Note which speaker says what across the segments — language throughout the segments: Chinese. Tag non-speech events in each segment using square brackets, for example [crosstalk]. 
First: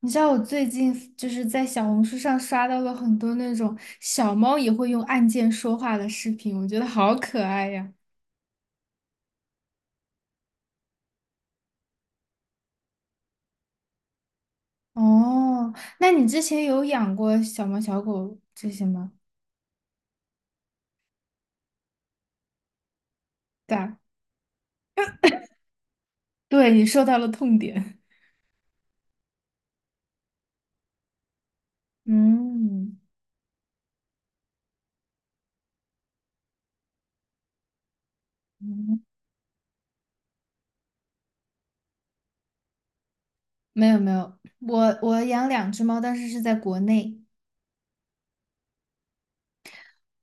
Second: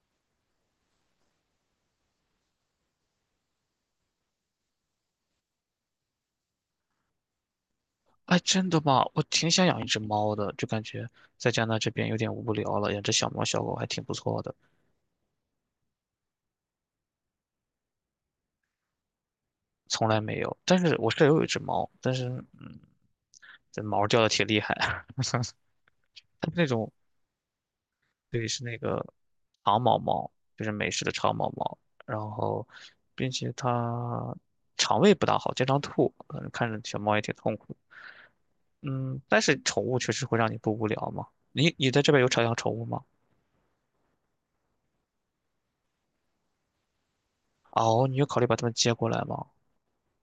Speaker 1: 你知道我最近就是在小红书上刷到了很多那种小猫也会用按键说话的视频，我觉得好可爱呀。
Speaker 2: 哎，真的吗？我挺想养一只猫的，就感觉在加拿大这边有点无聊了，养只小猫小狗还挺不错的。
Speaker 1: 哦，那你之前有养过小猫、小狗这些吗？
Speaker 2: 从来没有。但是我舍友有一只猫，但是
Speaker 1: 对
Speaker 2: 这
Speaker 1: 啊。
Speaker 2: 毛掉的挺厉害啊。[laughs] 它是那
Speaker 1: 对，你
Speaker 2: 种
Speaker 1: 说到了痛点。
Speaker 2: 对，是那个长毛猫，就是美式的长毛猫，然后
Speaker 1: [laughs]
Speaker 2: 并且它肠胃不大好，经常吐，反正看着小猫也挺痛苦。
Speaker 1: 嗯嗯。
Speaker 2: 嗯，但是宠物确实会让你不无聊嘛。你在这边有养宠物吗？
Speaker 1: 没有没有，我养两只猫，但是是在国内。
Speaker 2: 哦，你有考虑把它们接过来吗？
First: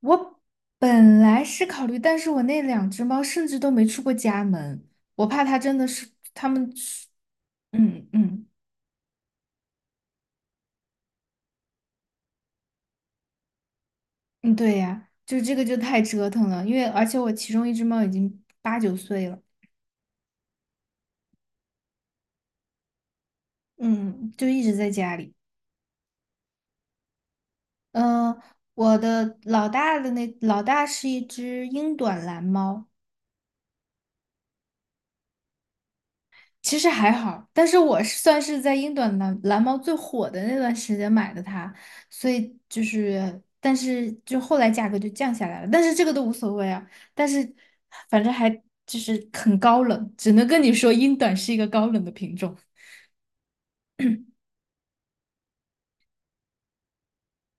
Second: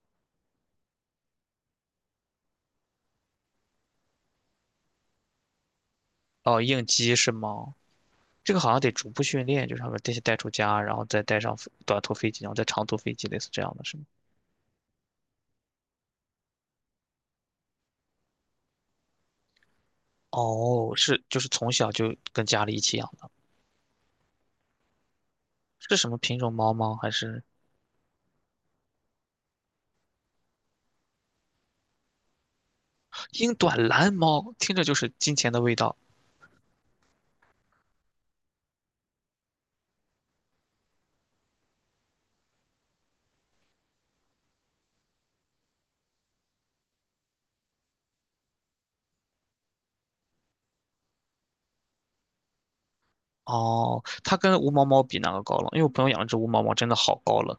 Speaker 1: 我本来是考虑，但是我那两只猫甚至都没出过家门，我怕它真的是它
Speaker 2: 哦，
Speaker 1: 们
Speaker 2: 应
Speaker 1: 是，
Speaker 2: 激是吗？
Speaker 1: 嗯嗯。
Speaker 2: 这个好像得逐步训练，就是他们先带出家，然后再带上飞短途飞机，然后再长途飞机，类似这样的是吗？
Speaker 1: 嗯，对呀，就这个就太折腾了，因为而且我其中一只猫已经八九岁了。
Speaker 2: 哦，是，就是从小就跟家里一起养的。
Speaker 1: 嗯，就一直在家里。
Speaker 2: 是什么品种猫吗？还是
Speaker 1: 嗯、我的老大的那老大是一只英短蓝猫。
Speaker 2: 英短蓝猫？听着就是金钱的味道。
Speaker 1: 其实还好，但是我是算是在英短蓝猫最火的那段时间买的它，所以就是，但是就后来价格就降下来了，但是这个都无所谓啊。但是反正还就是很高冷，只能跟你说英短是一个高冷的品种。
Speaker 2: 哦，它跟无毛猫比哪个高冷？因为我朋友养了只无毛猫，真的好高冷。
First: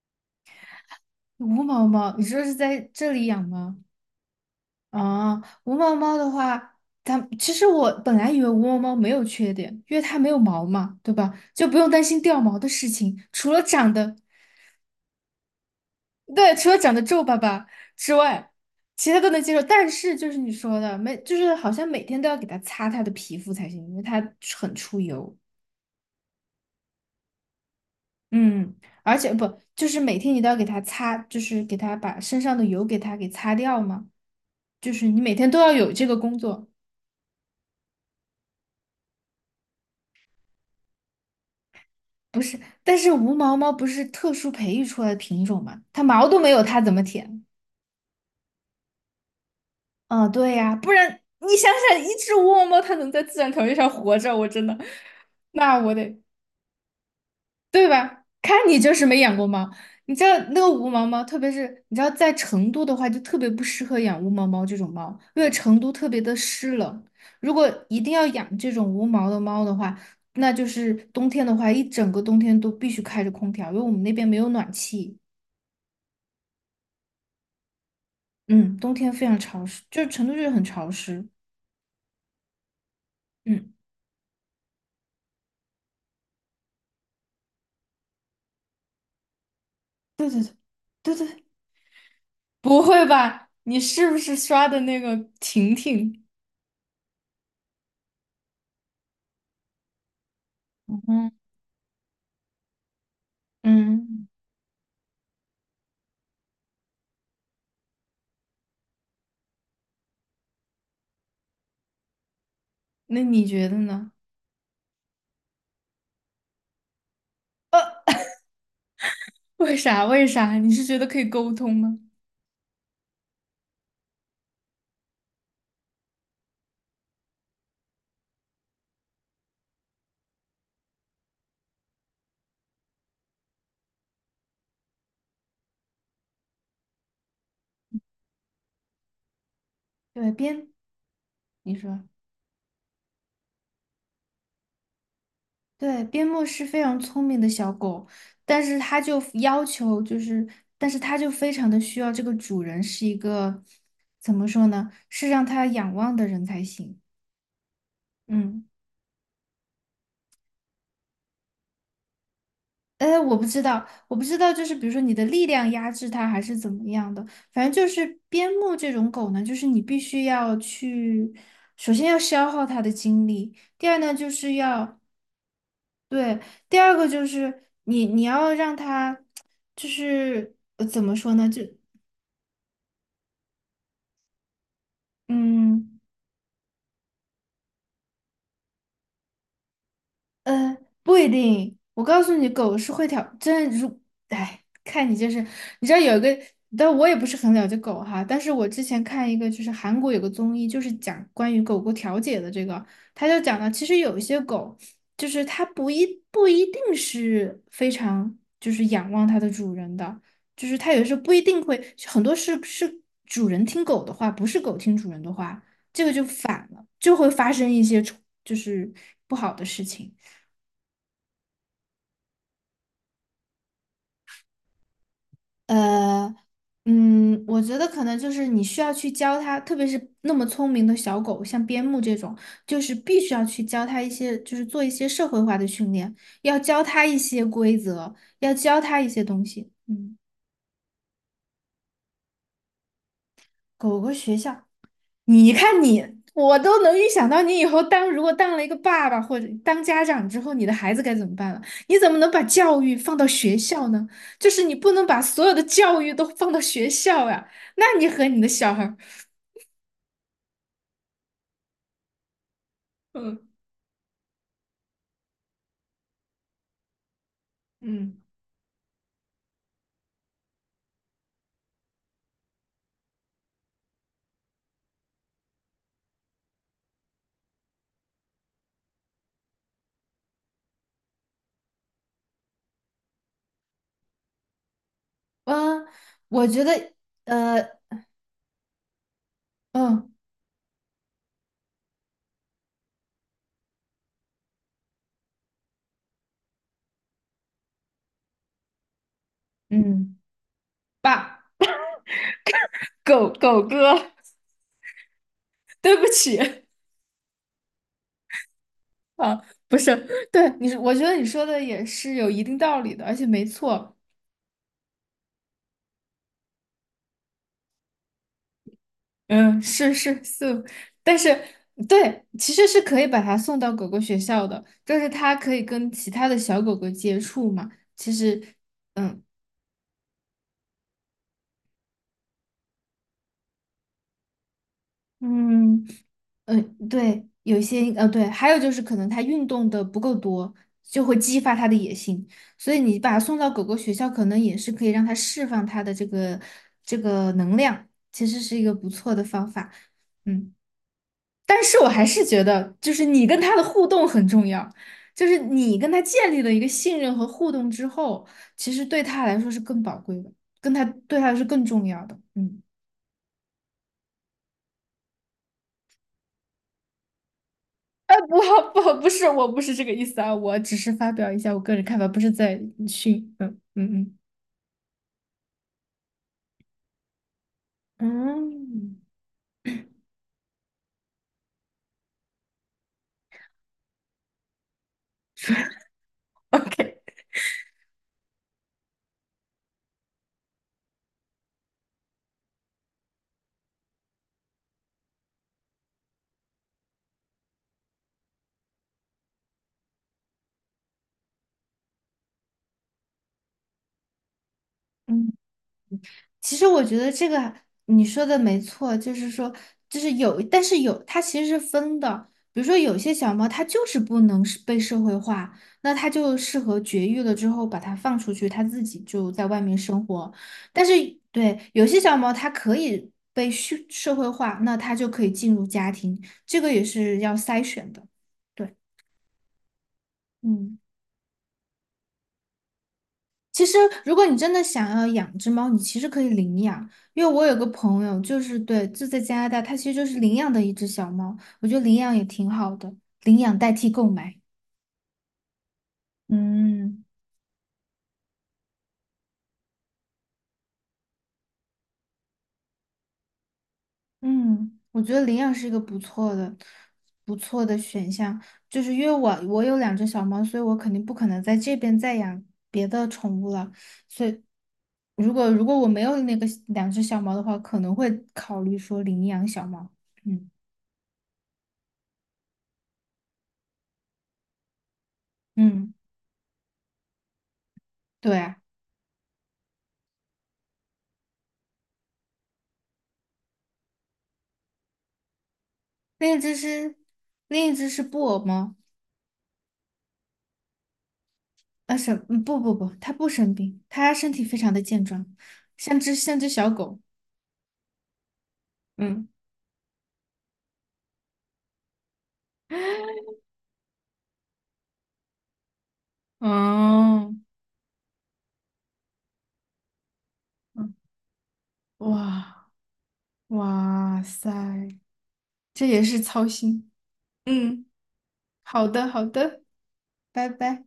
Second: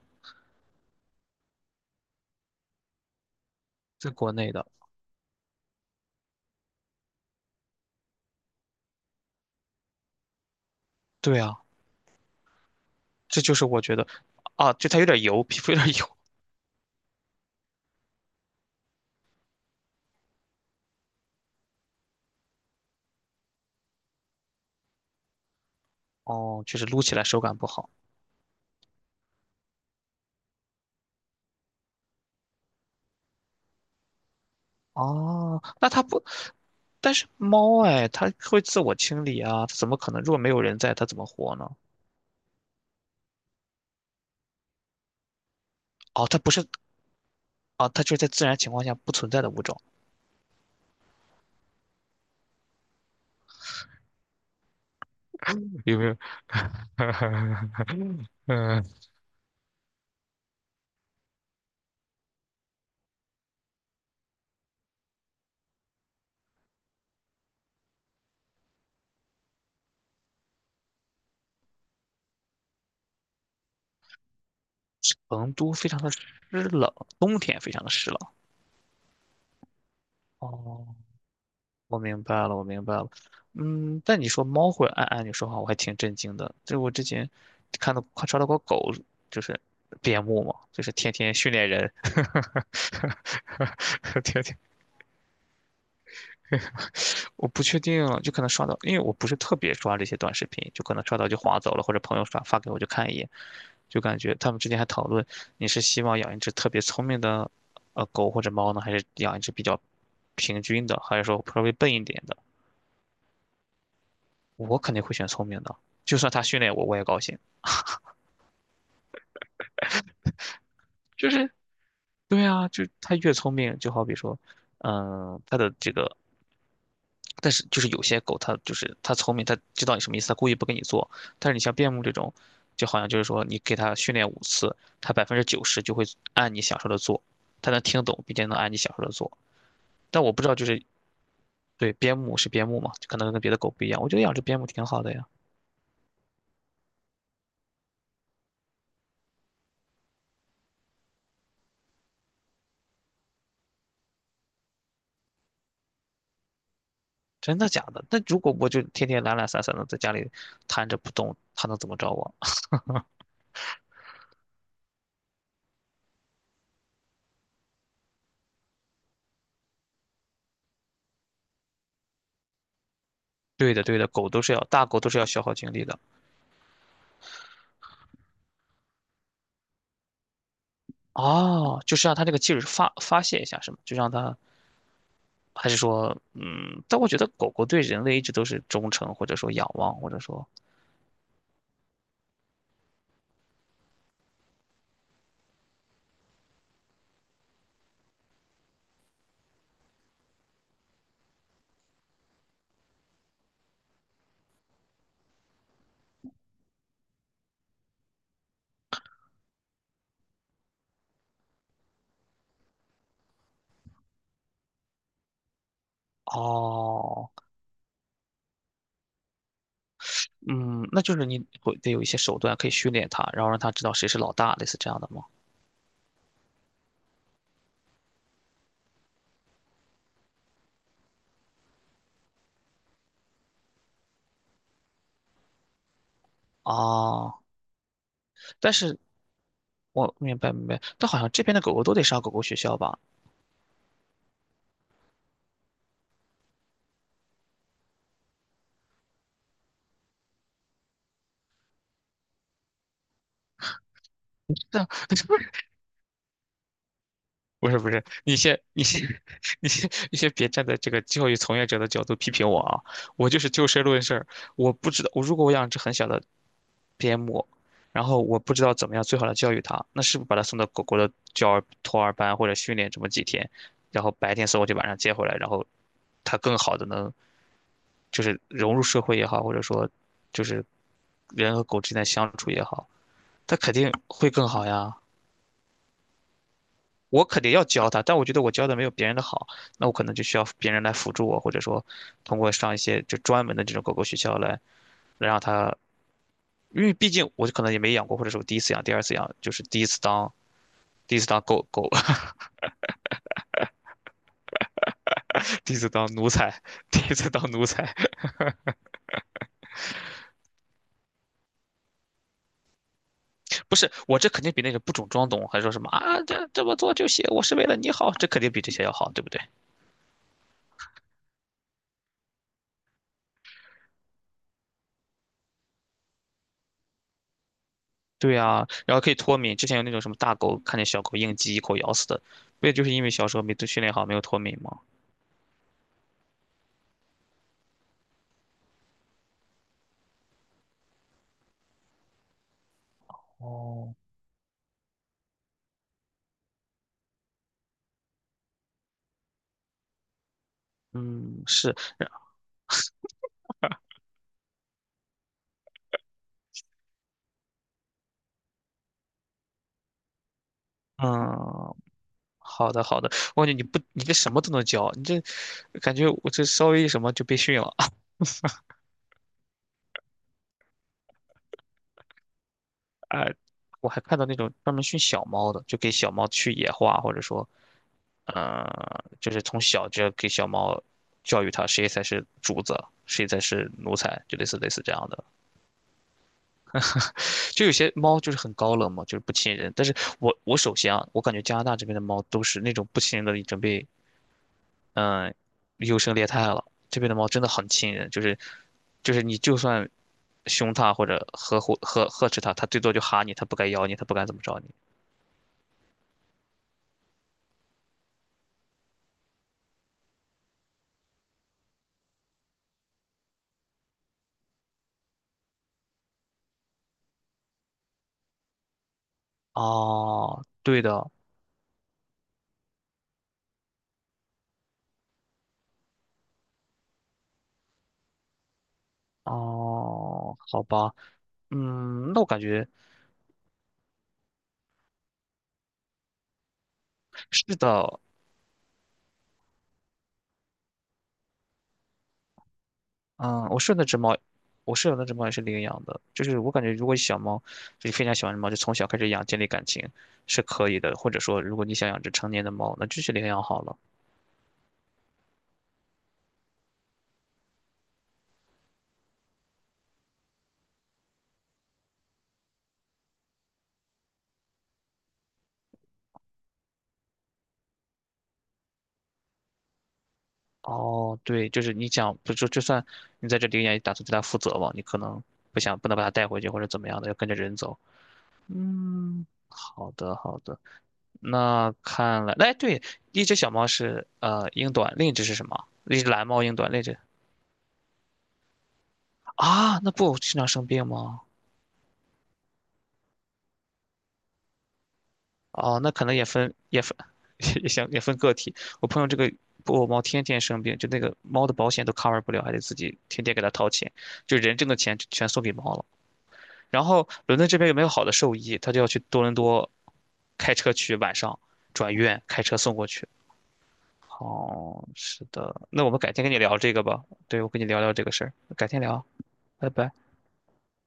Speaker 1: 无毛猫，你说是在这里养吗？
Speaker 2: 在国内的。
Speaker 1: 啊，无毛猫的话，它其实我本来以为无毛猫没有缺点，因为它没有毛嘛，对吧？
Speaker 2: 对啊，
Speaker 1: 就不用担心掉毛的事情，
Speaker 2: 这
Speaker 1: 除
Speaker 2: 就
Speaker 1: 了
Speaker 2: 是我
Speaker 1: 长
Speaker 2: 觉得，
Speaker 1: 得，
Speaker 2: 啊，就它有点油，皮肤有点油。
Speaker 1: 对，除了长得皱巴巴之外，其他都能接受。但是就是你说的，每就是好像每天都要给它擦它的皮肤才行，因为它很出油。
Speaker 2: 哦，就是撸起来手感不好。
Speaker 1: 嗯，而且不，就是每天你都要给它擦，就是给它把身上的油给它给擦掉嘛，就是你每天都
Speaker 2: 哦，
Speaker 1: 要
Speaker 2: 那
Speaker 1: 有
Speaker 2: 它
Speaker 1: 这个
Speaker 2: 不，
Speaker 1: 工作。
Speaker 2: 但是猫哎，它会自我清理啊，它怎么可能？如果没有人在，它怎么活呢？
Speaker 1: 不是，但是无毛猫不是特殊培育出来的品种吗？它毛
Speaker 2: 哦，它
Speaker 1: 都没
Speaker 2: 不
Speaker 1: 有，
Speaker 2: 是
Speaker 1: 它怎么舔？
Speaker 2: 啊，它就是在自然情况下不存在的物种。
Speaker 1: 嗯，对呀，不然你想想，一只无毛猫它能在自然条件下活着，我真的，那我
Speaker 2: 有没有？
Speaker 1: 得，
Speaker 2: [laughs]
Speaker 1: 对吧？看你
Speaker 2: 嗯，
Speaker 1: 就是没养过猫。你知道那个无毛猫，特别是你知道在成都的话，就特别不适合养无毛猫这种猫，因为成都特别的湿冷。如果一定要养这种无毛的猫的话，那就是冬天的话，一整个冬天都必须开着空调，因为我们那边没有暖气。
Speaker 2: 成都非常的湿冷，冬天非常的湿冷。
Speaker 1: 嗯，冬天非常潮湿，就是成都就是很潮
Speaker 2: 哦，
Speaker 1: 湿。
Speaker 2: 我明白了，我明白了。
Speaker 1: 嗯，
Speaker 2: 嗯，但你说猫会按按钮说话，我还挺震惊的。就我之前看到看刷到过狗，就是边
Speaker 1: 对对
Speaker 2: 牧
Speaker 1: 对
Speaker 2: 嘛，就是天
Speaker 1: 对对
Speaker 2: 天
Speaker 1: 对，
Speaker 2: 训练人。
Speaker 1: 不会吧？你是不
Speaker 2: [laughs]
Speaker 1: 是
Speaker 2: 天天
Speaker 1: 刷的那个婷婷？
Speaker 2: 我不确定，就可能刷到，因为我不是特别刷这些短视频，就可能刷到
Speaker 1: 嗯
Speaker 2: 就划走了，或者朋友刷发给我就看一眼，就感
Speaker 1: 嗯，
Speaker 2: 觉他们之间还讨论。你是希望养一只特别聪明的狗或者猫呢，还是养一只比较平均的，还是说稍微笨一点的？
Speaker 1: 那你觉得呢？
Speaker 2: 我肯定会选聪明的，就算它训练我，我也高兴。
Speaker 1: 呃 [laughs]，为啥？为啥？你是觉得可以
Speaker 2: 就
Speaker 1: 沟
Speaker 2: 是
Speaker 1: 通吗？
Speaker 2: 对啊，就它越聪明，就好比说，嗯，它的这个但是就是有些狗它就是它聪明，它知道你什么意思，它故意不跟你做。但是你像边牧这种，就好像就是说你给它训练5次，它90%就会按你想说的做，它能听懂，并且能按你想说的做。但
Speaker 1: 对，
Speaker 2: 我不知道就
Speaker 1: 边，
Speaker 2: 是
Speaker 1: 你
Speaker 2: 对
Speaker 1: 说，
Speaker 2: 边牧是边牧嘛，就可能跟别的狗不一样。我觉得养只边牧挺好的呀。
Speaker 1: 对，边牧是非常聪明的小狗，但是它就要求就是，但是它就非常的需要这个主人是一个，怎么说呢？是让它仰望的人才行。
Speaker 2: 真的假的？那如果
Speaker 1: 嗯。
Speaker 2: 我就天天懒懒散散的在家里瘫着不动，它能怎么着我？[laughs]
Speaker 1: 呃，我不知道，我不知道，就是比如说你的力量压制它，还是怎么样的。反正就是边牧这种狗呢，就是你必须要去，首先要消耗它的精力，
Speaker 2: 对的，
Speaker 1: 第二
Speaker 2: 对的，
Speaker 1: 呢
Speaker 2: 狗
Speaker 1: 就
Speaker 2: 都是
Speaker 1: 是
Speaker 2: 要大
Speaker 1: 要，
Speaker 2: 狗都是要消耗精力的。
Speaker 1: 对，第二个就是你要让它，就是怎么说呢，就
Speaker 2: 哦，就是让它这个劲儿发发泄一下，是吗？就让它还是
Speaker 1: 嗯。
Speaker 2: 说，嗯，但我觉得狗狗对人类一直都是忠诚，或者说仰望，或者说，
Speaker 1: 呃，不一定。我告诉你，狗是会调真的如，哎，看你就是，你知道有一个，但我也不是很了解狗哈。但是我之前看一个，就是韩国有个综艺，就是讲关于狗狗调解的这个，他就讲到，其实有一些狗，就是它不一定是非常就是仰望它的主人的，就是它有时候不一定会，很多是主人听狗的话，不是狗听主人的话，这个就反了，就会
Speaker 2: 哦，
Speaker 1: 发生一些冲就是不好的事情。
Speaker 2: 嗯，那就是你会得有一些手段可以训练它，然后让它知道谁是老大，类似这样的吗？
Speaker 1: 呃，嗯，我觉得可能就是你需要去教它，特别是那么聪明的小狗，像边牧这种，就是必须要去教它一些，就是做一些社会化的训练，要教它一
Speaker 2: 哦，
Speaker 1: 些规则，要
Speaker 2: 但
Speaker 1: 教
Speaker 2: 是
Speaker 1: 它一些东西。
Speaker 2: 我
Speaker 1: 嗯，
Speaker 2: 明白明白，但好像这边的狗狗都得上狗狗学校吧？
Speaker 1: 狗狗学校，你看你，我都能预想到你以后当如果当了一个爸爸或者当家长之后，你的孩子该怎么办了？你怎么能把教育放到学校呢？就是你
Speaker 2: 但
Speaker 1: 不能把所有
Speaker 2: [laughs]
Speaker 1: 的教育都放到学校呀、
Speaker 2: 不是
Speaker 1: 那
Speaker 2: 不是，
Speaker 1: 你和
Speaker 2: 你
Speaker 1: 你的
Speaker 2: 先
Speaker 1: 小
Speaker 2: 你
Speaker 1: 孩。
Speaker 2: 先 [laughs] 你先别站在这个教育从业者的角度批评我啊！
Speaker 1: [laughs]
Speaker 2: 我就
Speaker 1: 嗯
Speaker 2: 是就事论事儿，我不知道我如果我养只很小的边牧，然
Speaker 1: 嗯
Speaker 2: 后我不知道怎么样最好的教育它，那是不是把它送到狗狗的教儿托儿班或者训练这么几天，然后白天送过去，晚上接回来，然后它更好的能就是融入社会也好，或者说就是人和狗之间的相处也好，它肯定会更好呀。
Speaker 1: 嗯，我觉得
Speaker 2: 我肯定要
Speaker 1: 呃
Speaker 2: 教他，但我觉得我教的没有别人的好，那我可
Speaker 1: 嗯
Speaker 2: 能就需要别人来辅助我，或者说通过上一些就专门的这种狗狗学校来来让他，因为毕竟我可能也没养过，或者是我第一次养、第二次养，就是
Speaker 1: 嗯，
Speaker 2: 第一次当
Speaker 1: 爸，
Speaker 2: 狗狗。
Speaker 1: 狗狗哥，
Speaker 2: [laughs] 第一
Speaker 1: [laughs]
Speaker 2: 次
Speaker 1: 对不
Speaker 2: 当奴
Speaker 1: 起，
Speaker 2: 才，第一次当奴才。
Speaker 1: 啊，不是，对你，我觉得你说的也是有一定道理的，而且没
Speaker 2: 不是
Speaker 1: 错。
Speaker 2: 我这肯定比那个不懂装懂，还说什么啊这这么做就行，我是为了你好，这肯定比这些要好，对不对？
Speaker 1: 嗯,是是是，但是对，其实是可以把它送到狗狗学校的，就是它可以跟其他的小狗狗接触嘛。其
Speaker 2: 对
Speaker 1: 实，
Speaker 2: 呀，然后可以
Speaker 1: 嗯
Speaker 2: 脱敏，之前有那种什么大狗看见小狗应激一口咬死的，不也就是因为小时候没训练好，没有脱敏吗？
Speaker 1: 嗯。嗯，对，有一些，对，还有就是可能他运动的不够多，就会激发他的野性，所以你把他送到狗狗学
Speaker 2: 哦，
Speaker 1: 校，可能也是可以让他释放他的这个这个能量，其实是一个不错的方法。嗯，
Speaker 2: 嗯，
Speaker 1: 但
Speaker 2: 是，
Speaker 1: 是我还是觉得，就是你跟他的互动很重要，就是你跟他建立了一个信任和互动之后，其实对他来说是更宝贵的，跟他对他是更
Speaker 2: 嗯，
Speaker 1: 重要的，嗯。
Speaker 2: 好的，好的。我感觉你不，你这什么都能教，你这感觉我这稍微一什么就被训了。[laughs]
Speaker 1: [laughs] 不不,不是，我不是这个意思啊，我只是发表一下我个人看法，不是在
Speaker 2: 啊，
Speaker 1: 训。
Speaker 2: 我还
Speaker 1: 嗯
Speaker 2: 看到那种专门训小猫的，就给小猫去野化，或者说，
Speaker 1: 嗯
Speaker 2: 呃，
Speaker 1: 嗯
Speaker 2: 就是从小就要给小猫教育它谁才是主子，谁才是奴才，就类似这样的。
Speaker 1: ，OK，
Speaker 2: 就有些猫就是很高冷嘛，就是不亲人。但是我首先啊，我感觉加拿大这边的猫都是那种不亲人的，已经被嗯，优胜劣汰了。这边的猫真的很亲人，就是就是你就算凶它或者呵护呵呵斥它，它最多就哈你，它不敢咬你，它不敢怎么着你。
Speaker 1: 嗯。其实我觉得这个你说的没错，就是说，就是有，但是有，它其实是分的。比如说，有些小猫它就是不能是被社会化，那它就适合绝育了之后把它放出去，它自己就在外面生活。
Speaker 2: 哦，对
Speaker 1: 但是，
Speaker 2: 的。
Speaker 1: 对，有些小猫它可以被社会化，那它就可以进入家庭，这个也是要筛选的。对，
Speaker 2: 哦，好
Speaker 1: 嗯。
Speaker 2: 吧。嗯，那我感觉
Speaker 1: 其实，如果你真的想要养只猫，你其实可以领养。因为我有
Speaker 2: 是
Speaker 1: 个
Speaker 2: 的。
Speaker 1: 朋友，就是对，就在加拿大，他其实就是领养的一只小猫。我觉得领养也挺好的，领
Speaker 2: 嗯，
Speaker 1: 养
Speaker 2: 我
Speaker 1: 代
Speaker 2: 舍友那
Speaker 1: 替
Speaker 2: 只
Speaker 1: 购
Speaker 2: 猫，
Speaker 1: 买。
Speaker 2: 我舍友那只猫也是领养的，就是我感觉如果
Speaker 1: 嗯
Speaker 2: 小猫就是非常喜欢的猫，就从小开始养，建立感情是可以的，或者说如果你想养只成年的猫，那就去领养好了。
Speaker 1: 嗯，我觉得领养是一个不错的、不错的选项。就是因为我有两只小猫，所以我肯定不可能在这边再养别的宠物了。所以，如果我没有那个两只小猫的话，可能会考虑说领养小猫。嗯
Speaker 2: 哦，对，就是你讲，不就就算你在这里也打算对它负责嘛，你可能不想不
Speaker 1: 嗯，
Speaker 2: 能把它带回去或者怎么样的，要跟着人走。
Speaker 1: 对啊。
Speaker 2: 嗯，好的好的。那看来，哎，对，一只小猫是呃英短，另一只是什么？一只蓝
Speaker 1: 另一
Speaker 2: 猫英
Speaker 1: 只
Speaker 2: 短，另一
Speaker 1: 是
Speaker 2: 只
Speaker 1: 另一只是布偶猫。
Speaker 2: 啊，那不经常生病吗？
Speaker 1: 啊生嗯不，它不生病，它身体非常的健壮，
Speaker 2: 哦，那
Speaker 1: 像
Speaker 2: 可
Speaker 1: 只
Speaker 2: 能也
Speaker 1: 像只
Speaker 2: 分
Speaker 1: 小
Speaker 2: 也分
Speaker 1: 狗。
Speaker 2: [laughs] 也行也分个体。我朋友这
Speaker 1: 嗯
Speaker 2: 个布偶猫天天生病，就那个猫的保险都 cover 不了，还得自己天天给它掏钱，就人挣的钱全送给猫了。然后
Speaker 1: 哦，
Speaker 2: 伦敦这边有没有好的兽医，他就要去多伦多开车
Speaker 1: 嗯
Speaker 2: 去，晚上转院开车
Speaker 1: 哇
Speaker 2: 送过去。
Speaker 1: 哇塞，
Speaker 2: 哦，是的，那
Speaker 1: 这
Speaker 2: 我们
Speaker 1: 也
Speaker 2: 改
Speaker 1: 是
Speaker 2: 天跟你
Speaker 1: 操
Speaker 2: 聊这个
Speaker 1: 心。
Speaker 2: 吧。对，我跟你聊
Speaker 1: 嗯，
Speaker 2: 聊这个事儿，改天
Speaker 1: 好
Speaker 2: 聊。
Speaker 1: 的好的，
Speaker 2: 拜拜。
Speaker 1: 拜拜。